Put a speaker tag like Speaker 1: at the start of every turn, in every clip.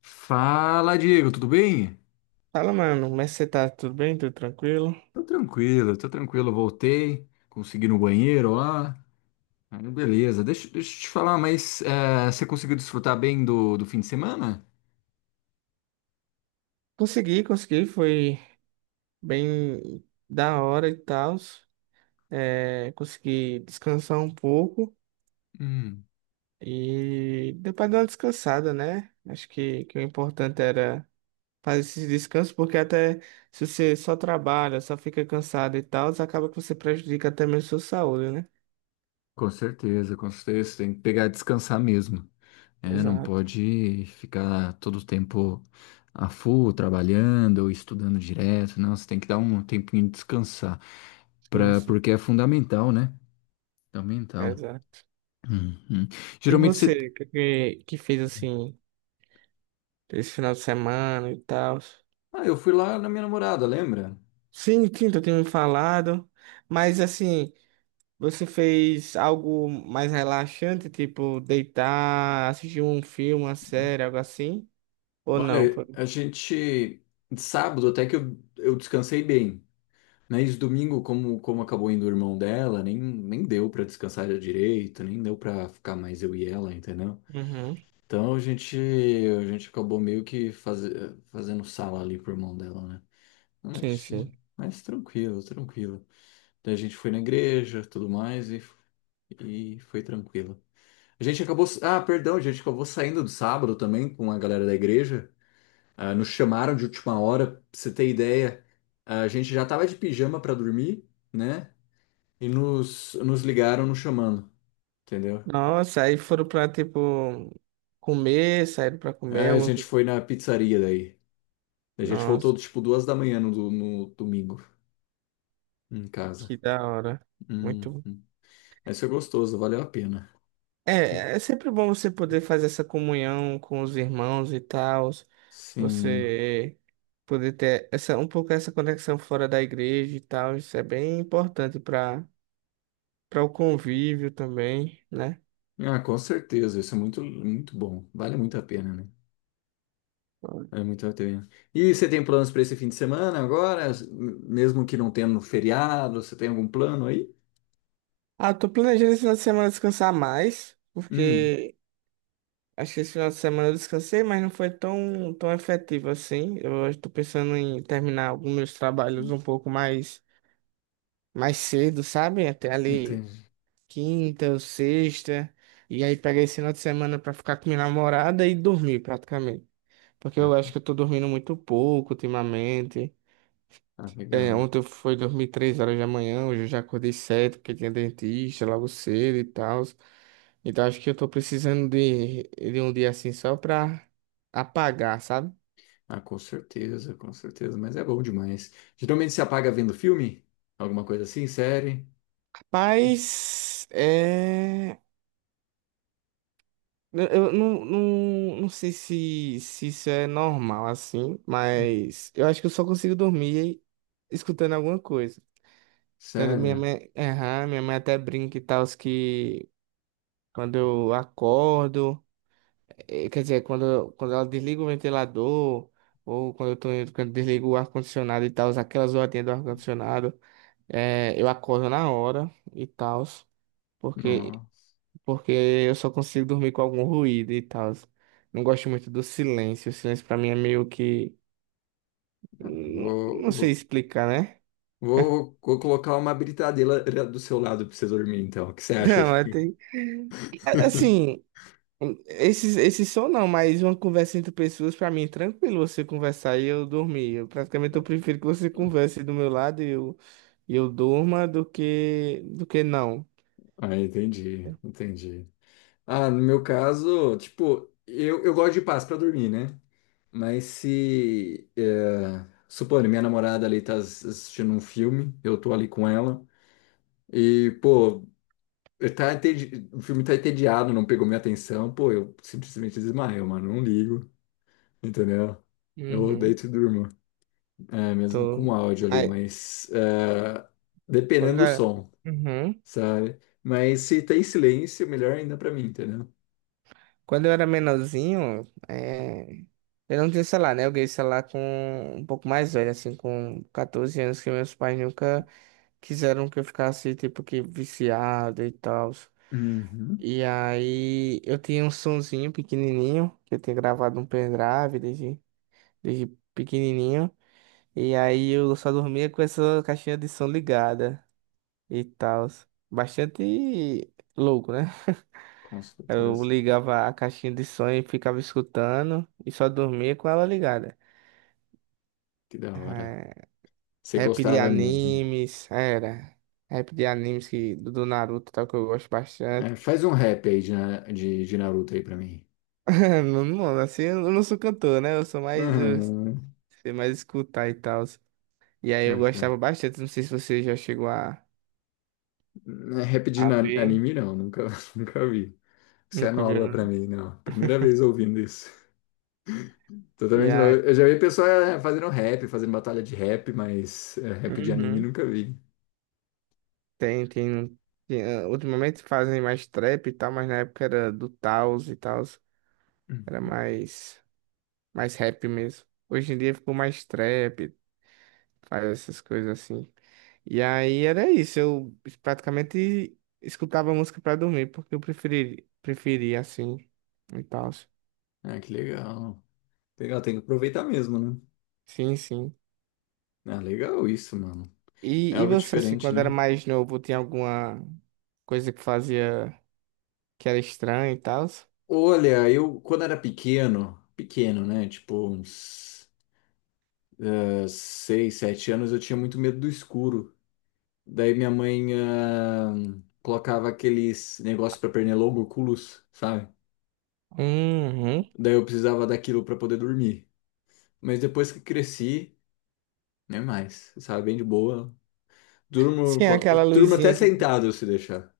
Speaker 1: Fala, Diego, tudo bem?
Speaker 2: Fala, mano, como é que você tá? Tudo bem? Tudo tranquilo?
Speaker 1: Tô tranquilo, tô tranquilo. Voltei, consegui ir no banheiro lá. Aí, beleza, deixa eu te falar, mas você conseguiu desfrutar bem do fim de semana?
Speaker 2: Consegui, foi bem da hora e tal. É, consegui descansar um pouco
Speaker 1: Hum,
Speaker 2: e deu pra dar uma descansada, né? Acho que o importante era fazer esse descanso, porque até se você só trabalha, só fica cansado e tal, acaba que você prejudica até mesmo sua saúde, né?
Speaker 1: com certeza, com certeza. Tem que pegar e descansar mesmo. É, não
Speaker 2: Exato.
Speaker 1: pode ficar todo o tempo a full, trabalhando ou estudando direto. Não, você tem que dar um tempinho de descansar,
Speaker 2: Sim, sim.
Speaker 1: porque é fundamental, né? É fundamental.
Speaker 2: Exato.
Speaker 1: Uhum.
Speaker 2: E
Speaker 1: Geralmente você
Speaker 2: você, o que fez assim esse final de semana e tal?
Speaker 1: Ah, eu fui lá na minha namorada, lembra?
Speaker 2: Sim, sim, tu tem me falado. Mas assim, você fez algo mais relaxante, tipo deitar, assistir um filme, uma série, algo assim? Ou não?
Speaker 1: Olha, a gente. De sábado até que eu descansei bem. Mas domingo, como acabou indo o irmão dela, nem deu pra descansar direito, nem deu pra ficar mais eu e ela, entendeu?
Speaker 2: Uhum.
Speaker 1: Então a gente acabou meio que fazendo sala ali pro irmão dela, né?
Speaker 2: Sim,
Speaker 1: Mas,
Speaker 2: sim.
Speaker 1: mas tranquilo, tranquilo. Daí a gente foi na igreja, tudo mais, e foi tranquilo. A gente acabou. Ah, perdão, a gente acabou saindo do sábado também com a galera da igreja. Ah, nos chamaram de última hora, pra você ter ideia. Ah, a gente já tava de pijama pra dormir, né? E nos ligaram nos chamando, entendeu?
Speaker 2: Nossa, aí foram pra, tipo, comer, saíram pra comer
Speaker 1: Aí a gente foi na pizzaria daí. A gente
Speaker 2: nossa,
Speaker 1: voltou tipo 2 da manhã no domingo em casa.
Speaker 2: que da hora.
Speaker 1: Hum,
Speaker 2: Muito
Speaker 1: hum. Mas foi gostoso, valeu a pena.
Speaker 2: É, é sempre bom você poder fazer essa comunhão com os irmãos e tal,
Speaker 1: Sim.
Speaker 2: você poder ter essa, um pouco essa conexão fora da igreja e tal, isso é bem importante para o convívio também, né?
Speaker 1: Ah, com certeza, isso é muito, muito bom. Vale muito a pena, né? É muito ateu. E você tem planos para esse fim de semana agora? Mesmo que não tenha no feriado, você tem algum plano aí?
Speaker 2: Ah, tô planejando esse final de semana descansar mais,
Speaker 1: Hum,
Speaker 2: porque acho que esse final de semana eu descansei, mas não foi tão efetivo assim. Eu estou pensando em terminar alguns meus trabalhos um pouco mais cedo, sabe? Até ali
Speaker 1: entendi.
Speaker 2: quinta ou sexta, e aí peguei esse final de semana pra ficar com minha namorada e dormir praticamente. Porque eu
Speaker 1: Ah,
Speaker 2: acho que eu tô dormindo muito pouco ultimamente.
Speaker 1: ah,
Speaker 2: É,
Speaker 1: legal.
Speaker 2: ontem eu fui dormir três horas da manhã, hoje eu já acordei cedo, porque tinha dentista logo cedo e tal. Então acho que eu tô precisando de um dia assim só pra apagar, sabe?
Speaker 1: Ah, com certeza, com certeza. Mas é bom demais. Geralmente se apaga vendo filme? Alguma coisa assim? Série?
Speaker 2: Mas é. Eu não sei se isso é normal assim,
Speaker 1: Hum,
Speaker 2: mas eu acho que eu só consigo dormir escutando alguma coisa. Tanto minha
Speaker 1: sério?
Speaker 2: mãe, aham, minha mãe até brinca e tal, que quando eu acordo, quer dizer, quando, quando ela desliga o ventilador, ou quando eu tô, quando desligo o ar-condicionado e tal, aquelas horinhas do ar-condicionado, eu acordo na hora e tal, porque
Speaker 1: Nossa.
Speaker 2: porque eu só consigo dormir com algum ruído e tal. Não gosto muito do silêncio. O silêncio pra mim é meio que. Não,
Speaker 1: Vou,
Speaker 2: não sei
Speaker 1: vou,
Speaker 2: explicar, né?
Speaker 1: vou colocar uma britadeira do seu lado para você dormir, então. O que você acha aí?
Speaker 2: Não, é tem. Assim, esses som não, mas uma conversa entre pessoas, pra mim, é tranquilo você conversar e eu dormir. Eu praticamente eu prefiro que você converse do meu lado e eu durma do que não.
Speaker 1: Ah, entendi, entendi. Ah, no meu caso, tipo, eu gosto de paz pra dormir, né? Mas se, é, supondo, minha namorada ali tá assistindo um filme, eu tô ali com ela, e, pô, o filme tá entediado, não pegou minha atenção, pô, eu simplesmente desmaio, mano, não ligo, entendeu? Eu
Speaker 2: Uhum,
Speaker 1: deito e durmo, é, mesmo com
Speaker 2: tô.
Speaker 1: áudio ali,
Speaker 2: Mas,
Speaker 1: mas é,
Speaker 2: quando
Speaker 1: dependendo
Speaker 2: eu
Speaker 1: do
Speaker 2: era,
Speaker 1: som,
Speaker 2: uhum,
Speaker 1: sabe? Mas se tem silêncio, melhor ainda pra mim, entendeu?
Speaker 2: quando eu era menorzinho, eu não tinha celular, né? Eu ganhei celular com um pouco mais velho, assim, com 14 anos, que meus pais nunca quiseram que eu ficasse, tipo, que viciado e tal.
Speaker 1: Uhum,
Speaker 2: E aí eu tinha um sonzinho pequenininho, que eu tinha gravado um pendrive desde pequenininho. E aí eu só dormia com essa caixinha de som ligada e tal. Bastante louco, né?
Speaker 1: com
Speaker 2: Eu
Speaker 1: certeza.
Speaker 2: ligava a caixinha de som e ficava escutando e só dormia com ela ligada.
Speaker 1: Que da hora. Você
Speaker 2: Rap de
Speaker 1: gostava mesmo.
Speaker 2: animes, era. Rap de animes que, do Naruto, tal, que eu gosto bastante.
Speaker 1: É, faz um rap aí de Naruto aí pra mim.
Speaker 2: Não, não, assim, eu não sou cantor, né? Eu sou mais, eu
Speaker 1: Uhum.
Speaker 2: sei mais escutar e tal. E aí eu
Speaker 1: Vai,
Speaker 2: gostava bastante, não sei se você já chegou
Speaker 1: não é rap de
Speaker 2: a
Speaker 1: na-
Speaker 2: ver,
Speaker 1: anime não, nunca, nunca vi. Isso é
Speaker 2: nunca viu,
Speaker 1: nova pra
Speaker 2: não.
Speaker 1: mim, não. Primeira vez ouvindo isso.
Speaker 2: E
Speaker 1: Totalmente novo.
Speaker 2: aí,
Speaker 1: Eu já vi pessoa fazendo rap, fazendo batalha de rap, mas é, rap de anime
Speaker 2: uhum,
Speaker 1: nunca vi.
Speaker 2: tem, tem, ah, ultimamente fazem mais trap e tal, mas na época era do Taos e tal,
Speaker 1: Hum.
Speaker 2: era mais rap mesmo. Hoje em dia ficou mais trap, faz essas coisas assim. E aí era isso, eu praticamente escutava música pra dormir, porque eu preferia assim e tal.
Speaker 1: Ah, que legal. Legal, tem que aproveitar mesmo, né?
Speaker 2: Sim, sim.
Speaker 1: Ah, legal isso, mano. É
Speaker 2: E
Speaker 1: algo
Speaker 2: você, assim,
Speaker 1: diferente,
Speaker 2: quando era
Speaker 1: né?
Speaker 2: mais novo, tinha alguma coisa que fazia que era estranha e tal?
Speaker 1: Olha, eu quando era pequeno, pequeno, né? Tipo uns 6, 7 anos, eu tinha muito medo do escuro. Daí minha mãe colocava aqueles negócios para pernilongo, oculus, sabe?
Speaker 2: Uhum.
Speaker 1: Daí eu precisava daquilo para poder dormir. Mas depois que cresci, nem mais, sabe? Bem de boa. Durmo,
Speaker 2: Sim, aquela
Speaker 1: durmo até
Speaker 2: luzinha que.
Speaker 1: sentado se deixar,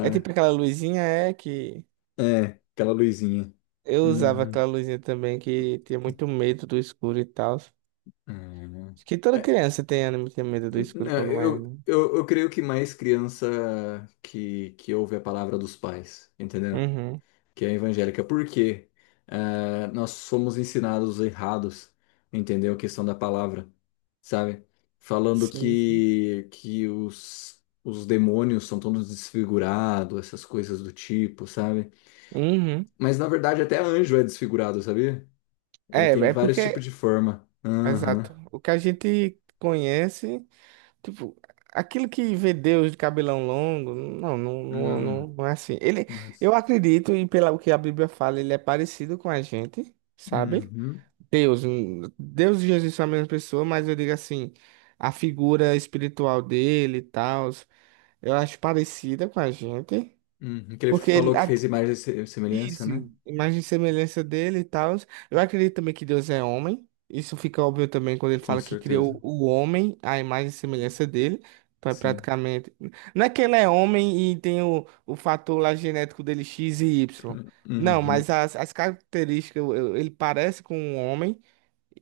Speaker 2: É tipo aquela luzinha, é que.
Speaker 1: É, aquela luzinha.
Speaker 2: Eu usava
Speaker 1: Uhum.
Speaker 2: aquela luzinha também que tinha muito medo do escuro e tal. Acho
Speaker 1: Uhum.
Speaker 2: que toda
Speaker 1: É,
Speaker 2: criança tem, né, tem medo do
Speaker 1: n- n-
Speaker 2: escuro quando mais
Speaker 1: eu,
Speaker 2: novo.
Speaker 1: eu, eu creio que mais criança que ouve a palavra dos pais, entendeu?
Speaker 2: Uhum.
Speaker 1: Que é evangélica, porque nós somos ensinados errados, entendeu? A questão da palavra, sabe? Falando
Speaker 2: Sim, sim.
Speaker 1: que os demônios são todos desfigurados, essas coisas do tipo, sabe?
Speaker 2: Uhum.
Speaker 1: Mas na verdade até anjo é desfigurado, sabia? Ele
Speaker 2: É,
Speaker 1: tem
Speaker 2: é
Speaker 1: vários
Speaker 2: porque,
Speaker 1: tipos de forma. Aham.
Speaker 2: exato, o que a gente conhece, tipo, aquilo que vê Deus de cabelão longo,
Speaker 1: Hum,
Speaker 2: não é assim. Ele, eu
Speaker 1: nossa.
Speaker 2: acredito, e pelo que a Bíblia fala, ele é parecido com a gente, sabe?
Speaker 1: Uhum.
Speaker 2: Deus, Deus e Jesus são a mesma pessoa, mas eu digo assim, a figura espiritual dele e tal, eu acho parecida com a gente,
Speaker 1: Uhum. Que ele
Speaker 2: porque ele,
Speaker 1: falou que fez imagem e semelhança,
Speaker 2: isso,
Speaker 1: né?
Speaker 2: imagem e semelhança dele e tal. Eu acredito também que Deus é homem. Isso fica óbvio também quando ele
Speaker 1: Com
Speaker 2: fala que
Speaker 1: certeza.
Speaker 2: criou o homem, a imagem e semelhança dele.
Speaker 1: Sim.
Speaker 2: Praticamente. Não é que ele é homem e tem o fator lá genético dele X e Y. Não,
Speaker 1: Uhum.
Speaker 2: mas as características, ele parece com um homem.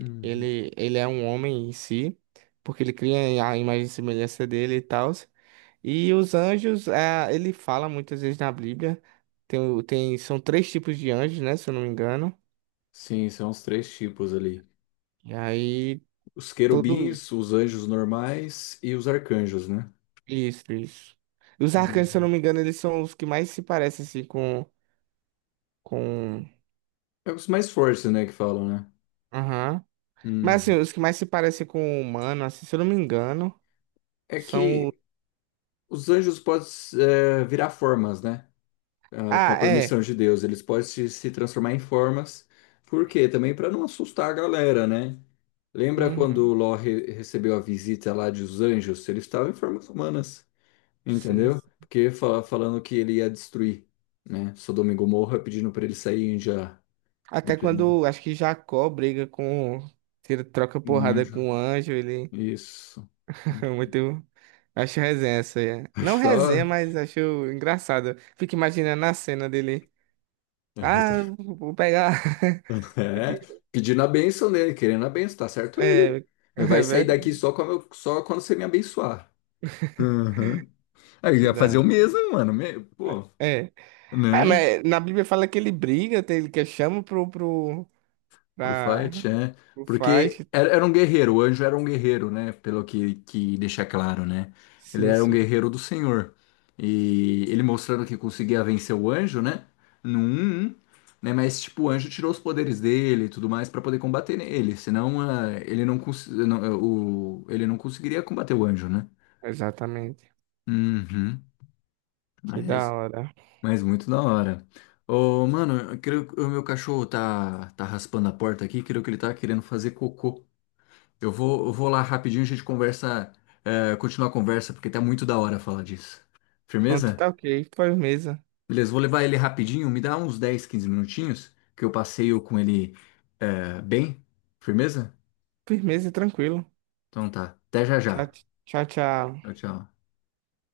Speaker 1: Uhum.
Speaker 2: Ele é um homem em si, porque ele cria a imagem e semelhança dele e tal. E os anjos, ah, ele fala muitas vezes na Bíblia, são três tipos de anjos, né, se eu não me engano.
Speaker 1: Sim, são os três tipos ali.
Speaker 2: E aí,
Speaker 1: Os
Speaker 2: tudo isso.
Speaker 1: querubins, os anjos normais e os arcanjos, né?
Speaker 2: Isso, isso. E os arcanjos, se eu não
Speaker 1: Uhum.
Speaker 2: me engano, eles são os que mais se parecem, assim, com...
Speaker 1: É os mais fortes, né, que falam, né?
Speaker 2: Aham. Mas, assim,
Speaker 1: Uhum.
Speaker 2: os que mais se parecem com o humano, assim, se eu não me engano,
Speaker 1: É
Speaker 2: são... o-
Speaker 1: que os anjos podem virar formas, né? Ah, com a
Speaker 2: ah,
Speaker 1: permissão
Speaker 2: é.
Speaker 1: de Deus, eles podem se transformar em formas. Por quê? Também para não assustar a galera, né? Lembra quando
Speaker 2: Uhum.
Speaker 1: o Ló recebeu a visita lá dos anjos? Eles estavam em formas humanas.
Speaker 2: Sim,
Speaker 1: Entendeu?
Speaker 2: sim.
Speaker 1: Porque falando que ele ia destruir, né? Sodoma e Gomorra, pedindo para ele sair já,
Speaker 2: Até
Speaker 1: entendeu?
Speaker 2: quando, acho que Jacó briga com... tira, troca
Speaker 1: Um
Speaker 2: porrada
Speaker 1: anjo,
Speaker 2: com o anjo, ele...
Speaker 1: isso.
Speaker 2: muito. Acho resenha essa aí. É.
Speaker 1: Acho
Speaker 2: Não
Speaker 1: que
Speaker 2: resenha,
Speaker 1: tava...
Speaker 2: mas acho engraçado. Fico imaginando a cena dele. Ah, vou pegar.
Speaker 1: É, pedindo a bênção dele, querendo a bênção, tá certo ele.
Speaker 2: É,
Speaker 1: Vai
Speaker 2: é
Speaker 1: sair daqui
Speaker 2: verdade.
Speaker 1: só quando, só quando você me abençoar. Uhum. Aí eu
Speaker 2: Que
Speaker 1: ia
Speaker 2: da
Speaker 1: fazer o
Speaker 2: hora.
Speaker 1: mesmo, mano. Pô,
Speaker 2: É.
Speaker 1: né?
Speaker 2: Mas na Bíblia fala que ele briga, ele que chama
Speaker 1: Pro
Speaker 2: pra,
Speaker 1: fight, é.
Speaker 2: pro
Speaker 1: Porque
Speaker 2: fight.
Speaker 1: era um guerreiro, o anjo era um guerreiro, né? Pelo que deixa claro, né? Ele
Speaker 2: Sim,
Speaker 1: era um
Speaker 2: sim.
Speaker 1: guerreiro do Senhor. E ele mostrando que conseguia vencer o anjo, né? No 1-1, né? Mas, tipo, o anjo tirou os poderes dele e tudo mais pra poder combater ele, senão, ele não, não, ele não conseguiria combater o anjo, né?
Speaker 2: Exatamente.
Speaker 1: Uhum.
Speaker 2: Que da
Speaker 1: Mas,
Speaker 2: hora.
Speaker 1: mas muito da hora. Ô, mano, eu creio que o meu cachorro tá raspando a porta aqui, creio que ele tá querendo fazer cocô. Eu vou lá rapidinho, a gente conversa, é, continua a conversa, porque tá muito da hora falar disso.
Speaker 2: Pronto,
Speaker 1: Firmeza?
Speaker 2: tá ok. Firmeza.
Speaker 1: Beleza, vou levar ele rapidinho, me dá uns 10, 15 minutinhos, que eu passeio com ele, é, bem. Firmeza?
Speaker 2: Firmeza, tranquilo.
Speaker 1: Então tá, até já
Speaker 2: Tchau,
Speaker 1: já.
Speaker 2: tchau,
Speaker 1: Tchau,
Speaker 2: tchau.
Speaker 1: tchau.